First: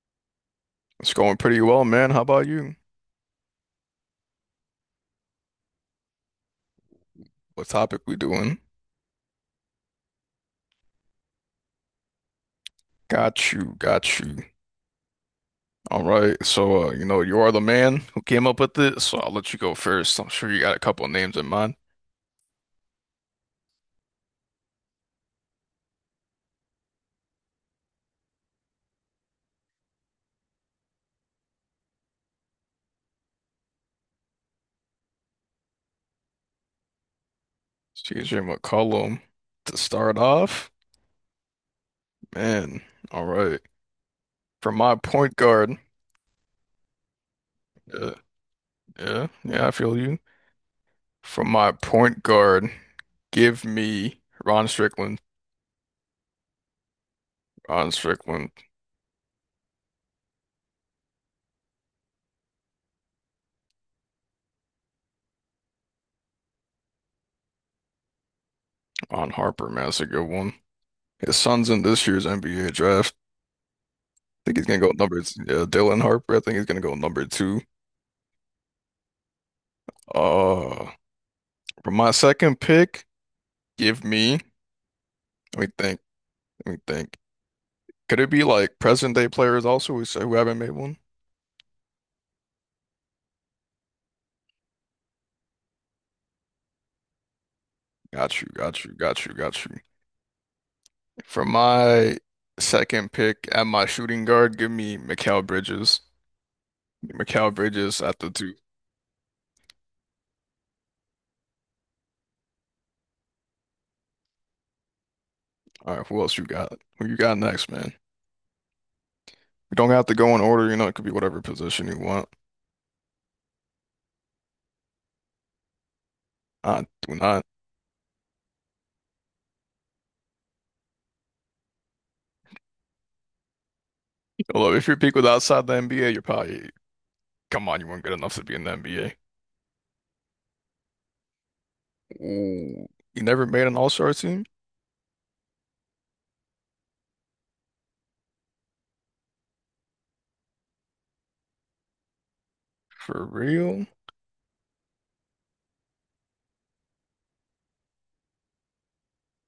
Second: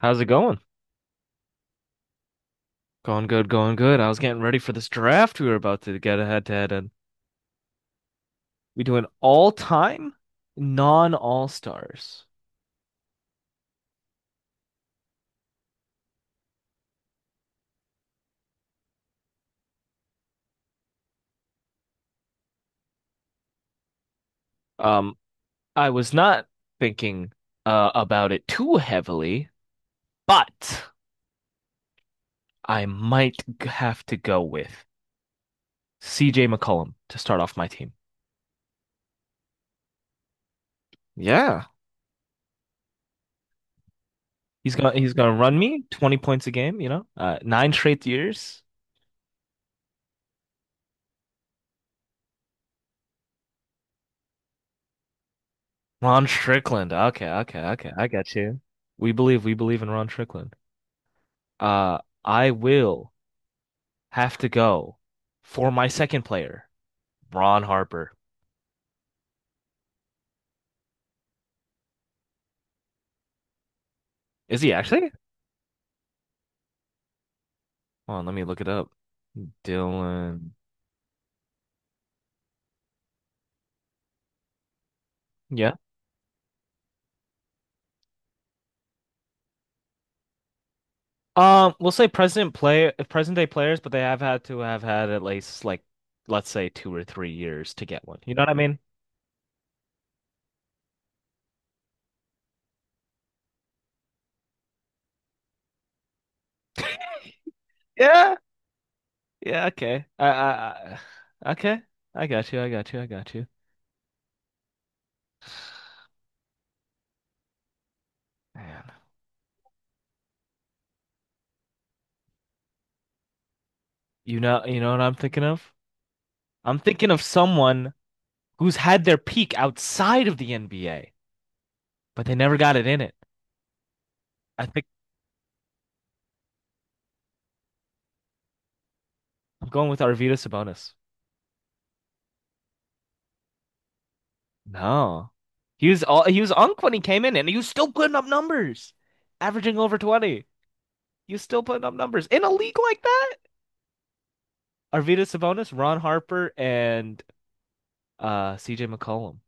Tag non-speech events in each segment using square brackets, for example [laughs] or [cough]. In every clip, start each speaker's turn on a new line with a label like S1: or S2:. S1: How's it going?
S2: It's going pretty well, man. How about you?
S1: Going good, going good. I was getting ready for this draft we were about to get a head to head in.
S2: What topic we doing?
S1: We do an all-time non-all stars.
S2: Got you, got you. All right. So, you are the man who came up with this, so I'll let you go first. I'm sure you got a couple names in mind.
S1: Um, I was not thinking about it too heavily, but I might have to go with CJ McCollum to start off my team.
S2: CJ McCollum to start off,
S1: Yeah.
S2: man. All right. For
S1: He's gonna
S2: my
S1: he's gonna
S2: point
S1: run
S2: guard.
S1: me 20 points a game, you know? Nine straight
S2: Yeah,
S1: years.
S2: yeah, yeah, I feel you. For my point guard, give me Ron Strickland,
S1: Ron Strickland. Okay, okay, okay,
S2: Ron
S1: I got
S2: Strickland.
S1: you. We believe in Ron Strickland. I will have to go for my second player, Ron Harper.
S2: Ron Harper, man. That's a good one. His son's in this year's NBA draft. Think
S1: Is
S2: he's
S1: he
S2: gonna go
S1: actually?
S2: Dylan Harper. I think he's gonna go number two.
S1: Hold on, let me look it up. Dylan.
S2: Uh, for my second pick, give me. Let me
S1: Yeah.
S2: think. Let me think. Could it be like present day players also who haven't made one?
S1: We'll say present day players, but they have had to have had at least like, let's say 2 or 3 years to get one. You
S2: Got
S1: know what
S2: you.
S1: I mean?
S2: Got you. Got you. Got you. For my second pick at my shooting guard, give me Mikal Bridges. Mikal Bridges at the
S1: Yeah.
S2: two.
S1: Yeah. Okay. Okay. I got you, I got you, I got you.
S2: All right. Who else you got? Who you got next, man?
S1: Man.
S2: We don't have to go in order. It could be whatever position you want.
S1: You know what I'm thinking of? I'm
S2: I
S1: thinking
S2: do
S1: of
S2: not.
S1: someone who's had their peak outside of the NBA, but they never got it in it. I
S2: Although
S1: think
S2: if your pick was outside the NBA, you're probably. Come on, you weren't good enough to be in the NBA.
S1: I'm going with Arvydas Sabonis.
S2: Ooh, you never made an All-Star team?
S1: No. He was unk when he came in and he was still putting up numbers, averaging over 20. He was still putting up numbers in a league like
S2: For
S1: that.
S2: real?
S1: Arvydas Sabonis, Ron Harper, and CJ McCollum.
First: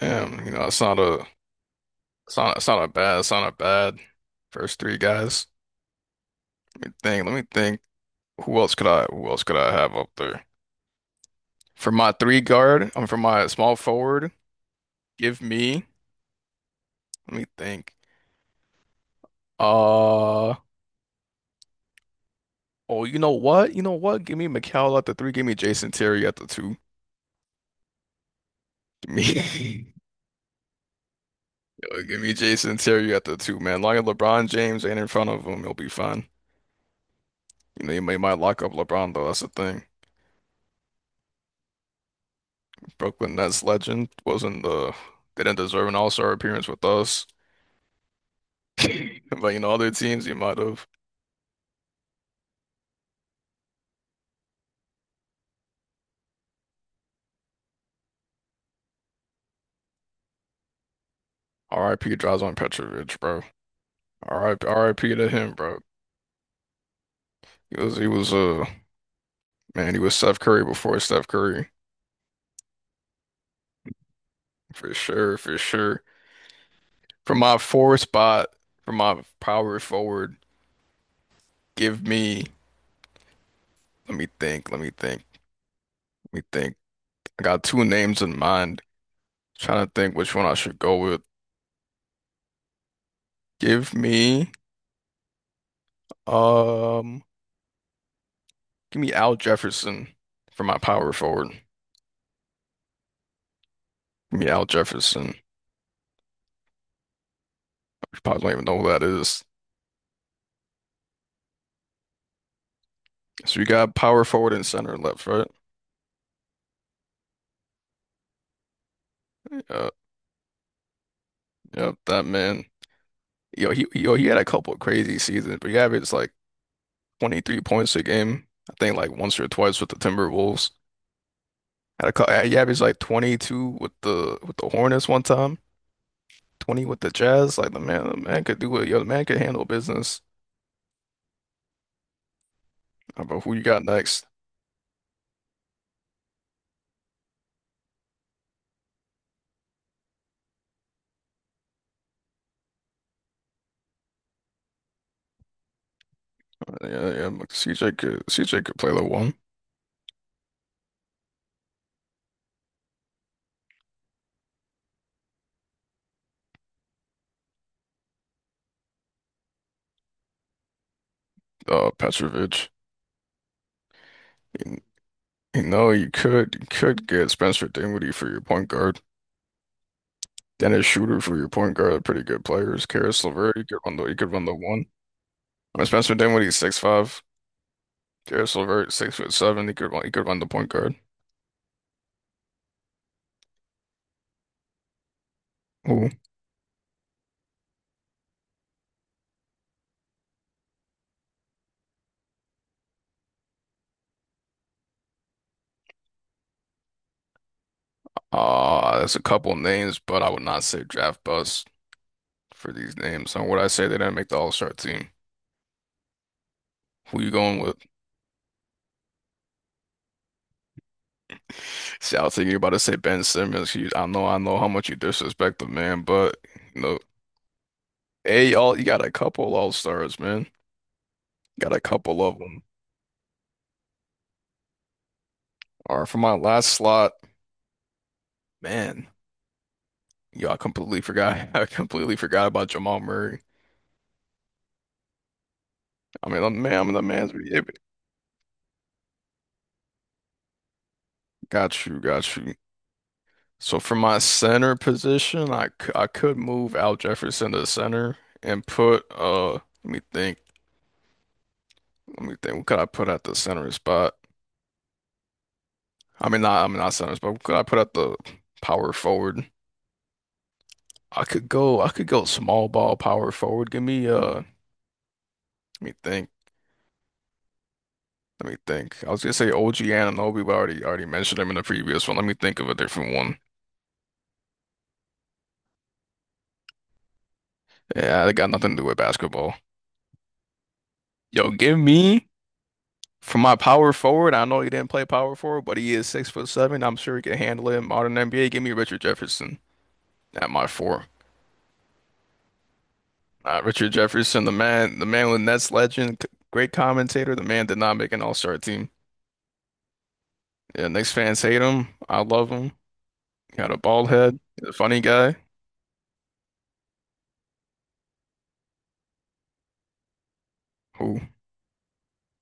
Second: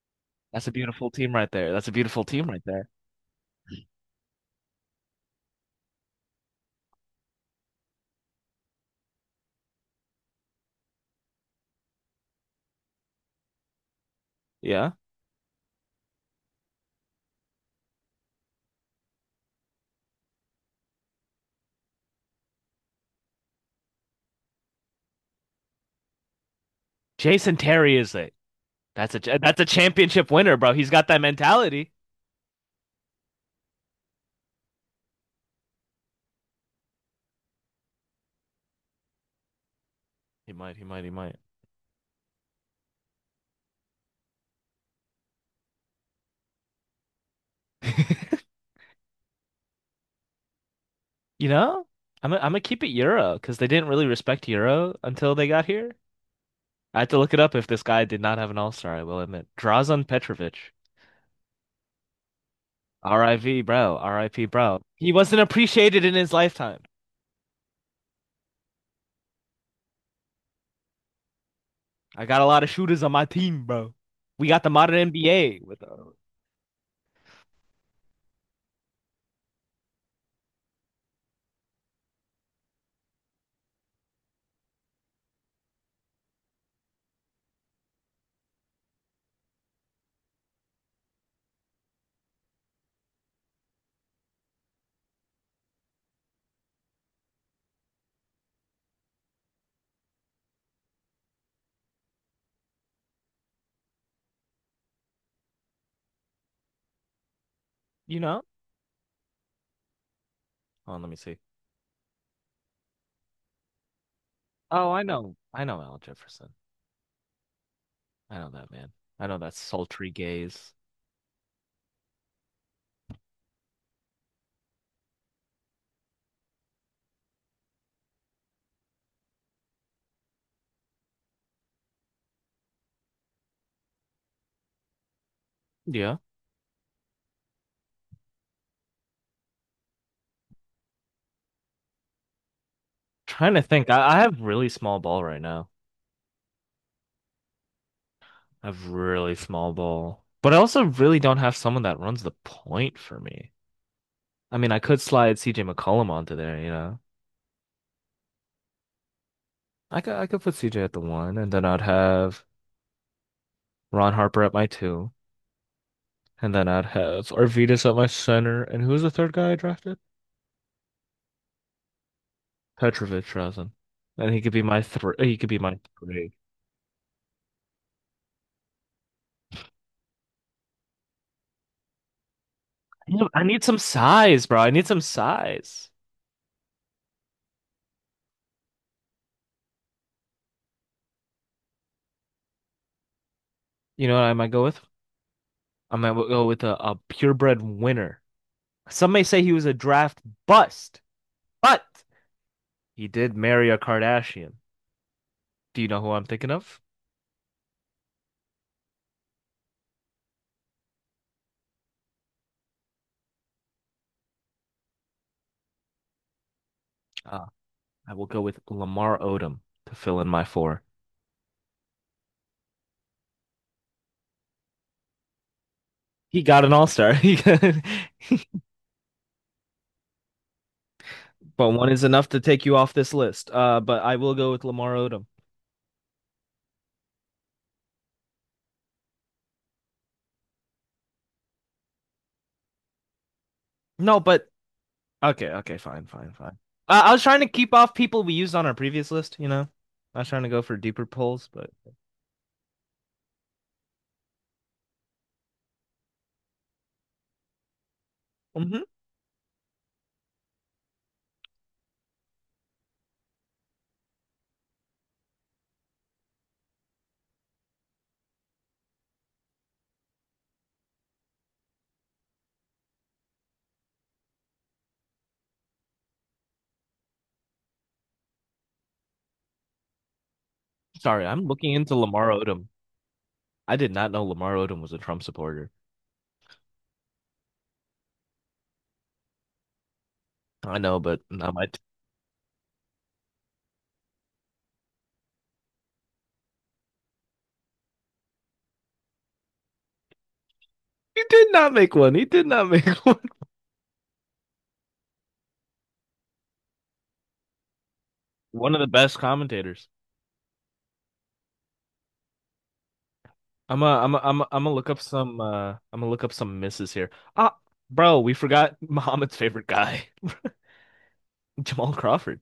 S2: Damn,
S1: That's a beautiful team right there. That's a beautiful team right
S2: it's not
S1: there.
S2: a bad it's not a bad first three guys. Let me think, let me think. Who else could I have up there? For my small forward,
S1: Yeah.
S2: give me, let me think. Uh oh, you know what? You know what? Give me McCall at the three, give me Jason Terry at the two.
S1: Jason Terry is it.
S2: Give
S1: That's a
S2: me [laughs]
S1: championship winner, bro. He's got that mentality.
S2: Yo, give me Jason Terry at the two, man. Long as LeBron James ain't in front of him, he'll be fine. They might lock up LeBron though. That's the thing.
S1: He might, he might, he might.
S2: Brooklyn Nets legend wasn't the they didn't deserve an All-Star appearance with us.
S1: [laughs]
S2: [laughs] But other teams you might have.
S1: You know, I'm gonna keep it Euro because they didn't really respect Euro until they got here. I had to look it up. If this guy did not have an all-star, I will admit. Drazen Petrovic.
S2: R.I.P. Drazen Petrovic, bro.
S1: RIV, bro. RIP, bro. He
S2: R.I.P. to
S1: wasn't
S2: him, bro.
S1: appreciated in his lifetime.
S2: He was Man, he was Steph Curry before Steph Curry.
S1: I got a lot of shooters on my team, bro. We got the
S2: For
S1: modern
S2: sure, for
S1: NBA with,
S2: sure. For my four spot, for my power forward, give me. Let me think, let me think, let me think. I got two names in mind. Trying to think which one I should go with. Give me. Um, Give me Al Jefferson for my power forward. Give me Al Jefferson.
S1: you
S2: You
S1: know?
S2: probably don't even know who that is.
S1: Hold on, let me see.
S2: So you got power forward and
S1: Oh,
S2: center
S1: I
S2: and left,
S1: know.
S2: right?
S1: I know Al Jefferson. I know that man. I know that
S2: Yeah,
S1: sultry gaze.
S2: yep, that man. Yo, he had a couple of crazy seasons, but he averaged like 23 points a game. I think like once or twice with the Timberwolves. Had a couple, he averaged like 22 with the Hornets one time,
S1: Yeah.
S2: 20 with the Jazz. Like the man could do it. Yo, the man could handle business. How about
S1: Trying
S2: who
S1: to
S2: you got
S1: think. I
S2: next?
S1: have really small ball right now. I have really small ball, but I also really don't have someone that runs the point for me. I mean, I could slide CJ McCollum onto there, you know.
S2: Yeah, yeah, CJ could play the one.
S1: I could put CJ at the one, and then I'd have Ron Harper at my two, and then I'd have Arvidas at my center, and who's the third guy I drafted?
S2: Petrovic.
S1: Petrovic Rasen, and he could be
S2: You,
S1: my three. He could be
S2: you
S1: my
S2: know, you
S1: three.
S2: could you could get Spencer Dinwiddie for your point guard. Dennis Schroeder for your point guard are pretty good players.
S1: I need
S2: Karis
S1: I
S2: LeVert,
S1: need some
S2: you could run
S1: size,
S2: the
S1: bro. I
S2: one.
S1: need some
S2: I mean,
S1: size.
S2: Spencer Dinwiddie 6'5". Karis LeVert 6'7". He could run the point guard.
S1: You know what I might go with? I
S2: Ooh.
S1: might go with a purebred winner. Some may say he was a draft bust, but he did marry a Kardashian. Do you know who I'm thinking of?
S2: That's a couple names, but I would not say draft bust for these names. And would I say they didn't make the All-Star team? Who you
S1: Uh,
S2: going with?
S1: I will go with Lamar Odom to fill in my four.
S2: See, I was thinking you're about to say Ben Simmons. I know how much you disrespect the man, but
S1: He got an
S2: no.
S1: all-star. [laughs]
S2: Hey, y'all, you got a couple all-stars, man.
S1: But
S2: Got a
S1: one is
S2: couple
S1: enough
S2: of
S1: to
S2: them.
S1: take you off this list. But I will go with Lamar Odom.
S2: All right, for my last slot, man, yo, I completely forgot. [laughs] I completely forgot about Jamal Murray.
S1: No, but okay, okay, fine,
S2: I
S1: fine,
S2: mean, I
S1: fine.
S2: man, I'm the
S1: I was
S2: man's.
S1: trying to keep off people we used on our previous list, you know. I was trying to go for deeper polls, but
S2: Got you, got you. So for my center position, I could move Al Jefferson to center and
S1: mhm.
S2: put let me think, let me think. What could I put at the center spot? I mean, not, I mean, not center spot. What could I put at the power forward? I could go small ball power forward. Give me. Let me think. Let me think. I was gonna say OG Anunoby, but I already
S1: Sorry,
S2: mentioned
S1: I'm
S2: him in the
S1: looking into
S2: previous one. Let
S1: Lamar
S2: me think
S1: Odom.
S2: of a different one.
S1: I did not know Lamar Odom was a Trump supporter.
S2: Yeah, they got nothing to do with basketball.
S1: I know, but
S2: Yo,
S1: not my. [laughs]
S2: give me for my power forward. I know he didn't play power forward, but he is 6'7". I'm sure he can handle it in modern NBA. Give me Richard Jefferson at my four.
S1: He did not make one. He did not make [laughs] one.
S2: Richard Jefferson, the man with Nets legend, great commentator. The man did not make an All-Star
S1: One of the
S2: team.
S1: best commentators.
S2: Yeah, Knicks fans hate him. I love him. He had a bald head.
S1: I'm
S2: He's a
S1: gonna look up
S2: funny guy.
S1: some I'm gonna look up some misses here. Ah, bro, we forgot [laughs] Muhammad's favorite guy,
S2: Who?
S1: [laughs] Jamal Crawford.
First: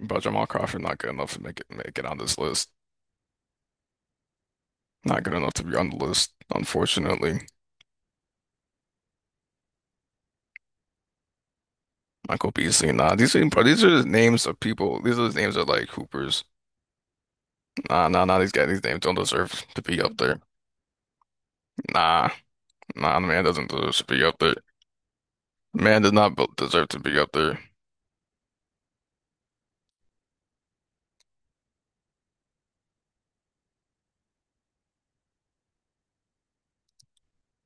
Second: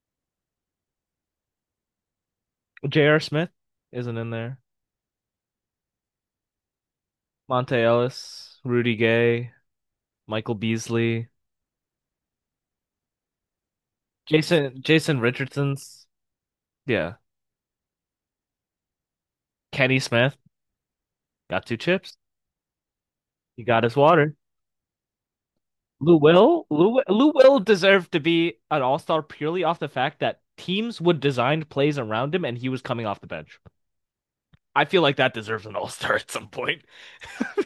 S2: But Jamal Crawford not good enough to make it on this list.
S1: J.R. Smith isn't in there.
S2: Not good enough to be on the list, unfortunately.
S1: Monte Ellis, Rudy Gay, Michael Beasley,
S2: Michael Beasley, nah. These are the names of people. These
S1: Jason
S2: are the names of like
S1: Richardson's,
S2: Hoopers.
S1: yeah.
S2: Nah, nah, nah. These guys, these names don't deserve to
S1: Kenny
S2: be up
S1: Smith
S2: there.
S1: got two chips.
S2: Nah, nah. The man
S1: He
S2: doesn't
S1: got
S2: deserve
S1: his
S2: to be
S1: water.
S2: up there. Man does
S1: Lou
S2: not
S1: Will,
S2: deserve to be
S1: Lou
S2: up there.
S1: Will deserved to be an all-star purely off the fact that teams would design plays around him and he was coming off the bench. I feel like that deserves an all-star at some point. [laughs]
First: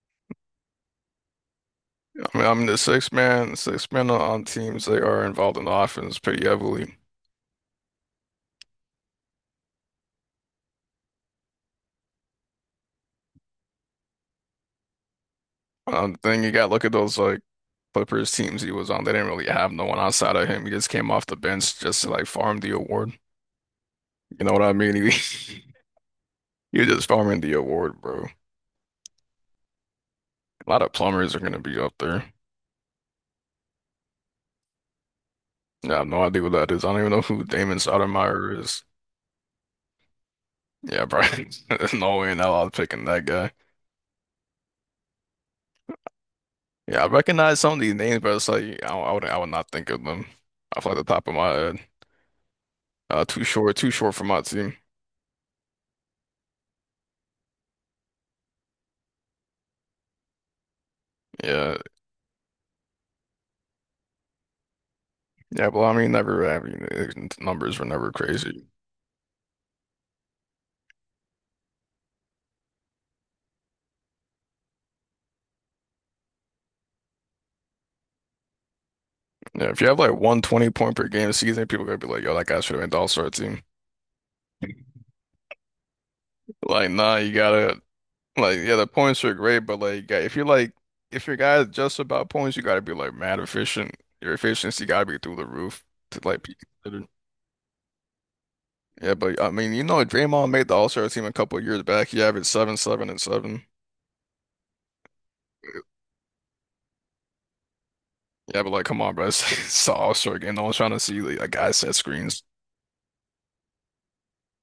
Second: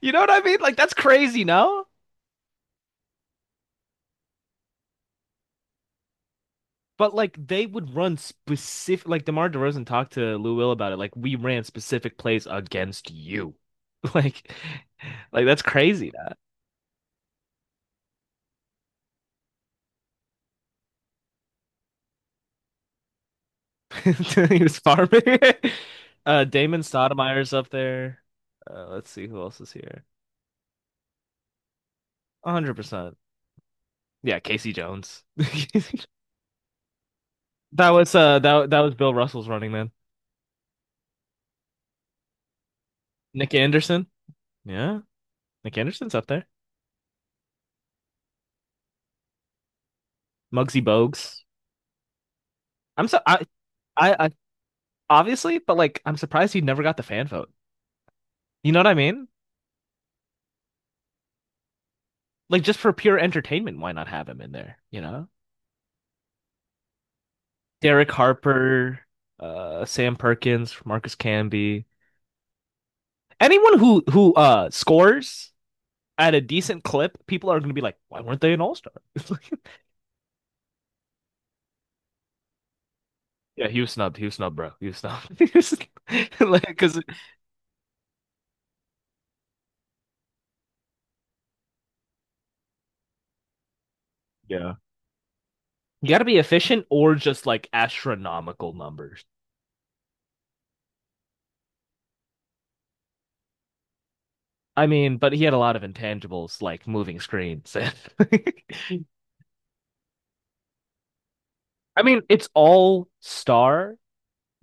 S1: You know what I mean? Like that's crazy, no?
S2: I mean, I'm the six man. Six man on teams they are involved in the offense pretty heavily.
S1: But like they would run specific like DeMar DeRozan talked to Lou Will about it. Like we ran specific plays against you. [laughs] Like like that's crazy that.
S2: Then you got look at those like Clippers teams he was on. They didn't really have no one outside of him. He just came off the bench just to like farm the award.
S1: [laughs]
S2: You know
S1: He
S2: what I
S1: was
S2: mean?
S1: farming.
S2: [laughs]
S1: [laughs] Damon
S2: You're just farming
S1: Stoudemire's
S2: the
S1: up
S2: award,
S1: there.
S2: bro.
S1: Let's see who else is here.
S2: A lot of plumbers are gonna be up there.
S1: 100%. Yeah, Casey Jones.
S2: Yeah, I
S1: [laughs]
S2: have no idea what that is. I don't even know who Damon
S1: that was uh
S2: Stoudemire
S1: that that
S2: is.
S1: was Bill Russell's running man.
S2: Yeah, probably. [laughs] There's no way in hell I was picking that guy.
S1: Nick Anderson. Yeah. Nick Anderson's up there.
S2: Yeah, I recognize some of these names, but it's like I would not think of them
S1: Muggsy
S2: off like the top of
S1: Bogues.
S2: my head.
S1: I'm so
S2: Too short, too short for
S1: I
S2: my team.
S1: obviously, but like I'm surprised he never got the fan vote. You know what I mean?
S2: Yeah,
S1: Like just for pure entertainment, why not have him in there? You know,
S2: yeah. Well, I mean, never. I mean, numbers were
S1: Derek
S2: never crazy.
S1: Harper, Sam Perkins, Marcus Camby, anyone who scores at a decent clip, people are gonna be like, why weren't they an all star? [laughs]
S2: Yeah, if you have like 120-point per game season, people are gonna be like, "Yo, that guy should have been the All-Star team."
S1: Yeah, he was snubbed. He was snubbed, bro. He was snubbed. [laughs] Like,
S2: Like,
S1: because
S2: nah, you gotta. Like, yeah, the points are great, but like, yeah, if you're like, if your guy is just about points, you got to be like mad efficient. Your
S1: yeah,
S2: efficiency got to be through the roof
S1: you got
S2: to
S1: to be
S2: like be
S1: efficient
S2: considered.
S1: or just like astronomical
S2: Yeah,
S1: numbers.
S2: but I mean, Draymond made the All-Star team a couple of years back. He averaged seven, seven, and seven.
S1: I mean, but he had a lot of intangibles like moving screens. [laughs]
S2: Yeah, but like, come on, bro, [laughs] it's the All-Star game. No one's trying to see like a guy set
S1: I mean,
S2: screens.
S1: it's all star.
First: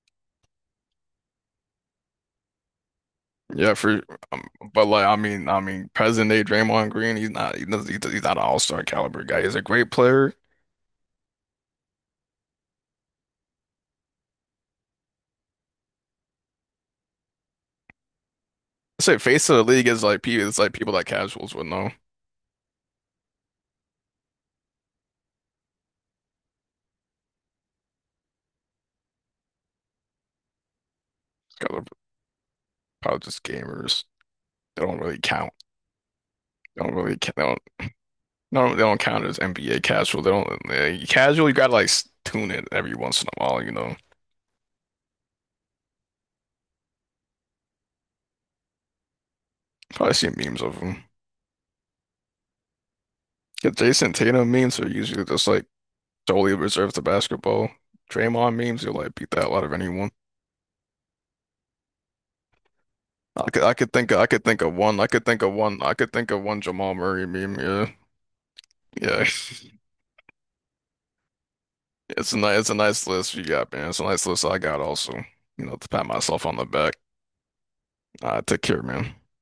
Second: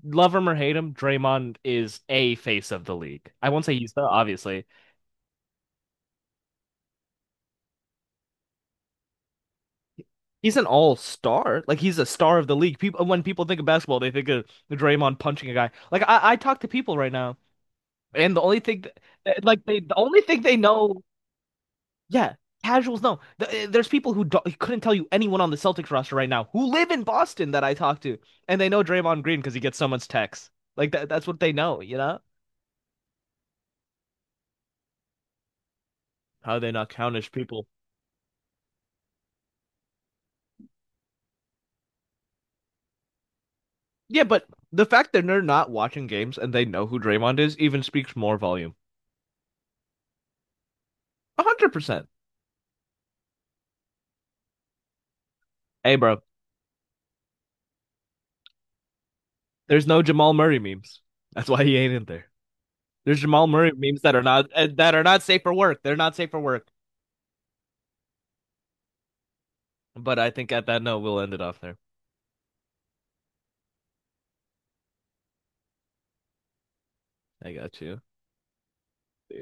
S1: Love him or hate him, Draymond is a face of the league. I won't
S2: Yeah,
S1: say he's the
S2: for um,
S1: obviously.
S2: but like, I mean, present day Draymond Green, he's not an All-Star caliber guy. He's a great player.
S1: He's an all star. Like he's a star of the league. People when people think of basketball, they think of Draymond punching a guy. Like I talk to people right now, and
S2: I say face of the league
S1: the
S2: is
S1: only thing they
S2: it's like people
S1: know.
S2: that casuals would know.
S1: Yeah, casuals no. There's people who couldn't tell you anyone on the Celtics roster right now who live in Boston that I talk to, and they know Draymond Green because he gets so much text. Like that, that's what they
S2: It's kind
S1: know,
S2: of
S1: you know?
S2: probably just gamers. They don't really count.
S1: How they
S2: They
S1: not
S2: don't really
S1: countish
S2: count. They don't,
S1: people.
S2: they don't, they don't count as NBA casual. They don't casual. You gotta like tune it every once in a while.
S1: Yeah, but the fact that they're not watching games and they know who Draymond is even speaks more volume.
S2: Probably see memes of them.
S1: 100%.
S2: The Jason Tatum memes are usually just like
S1: Hey, bro,
S2: solely reserved to basketball. Draymond memes, you'll like beat that out of
S1: there's no
S2: anyone.
S1: Jamal Murray memes. That's why he ain't in there. There's Jamal Murray memes
S2: I could think of
S1: that
S2: one.
S1: are
S2: I
S1: not
S2: could
S1: safe
S2: think
S1: for
S2: of
S1: work.
S2: one. I
S1: They're
S2: could
S1: not safe
S2: think
S1: for
S2: of one
S1: work.
S2: Jamal Murray meme. Yeah, yeah. [laughs]
S1: But I think at that note, we'll end it off there.
S2: It's a nice list you got, man. It's a nice list I got also. To pat myself on the back.
S1: I got you. See
S2: I take care, man.
S1: ya.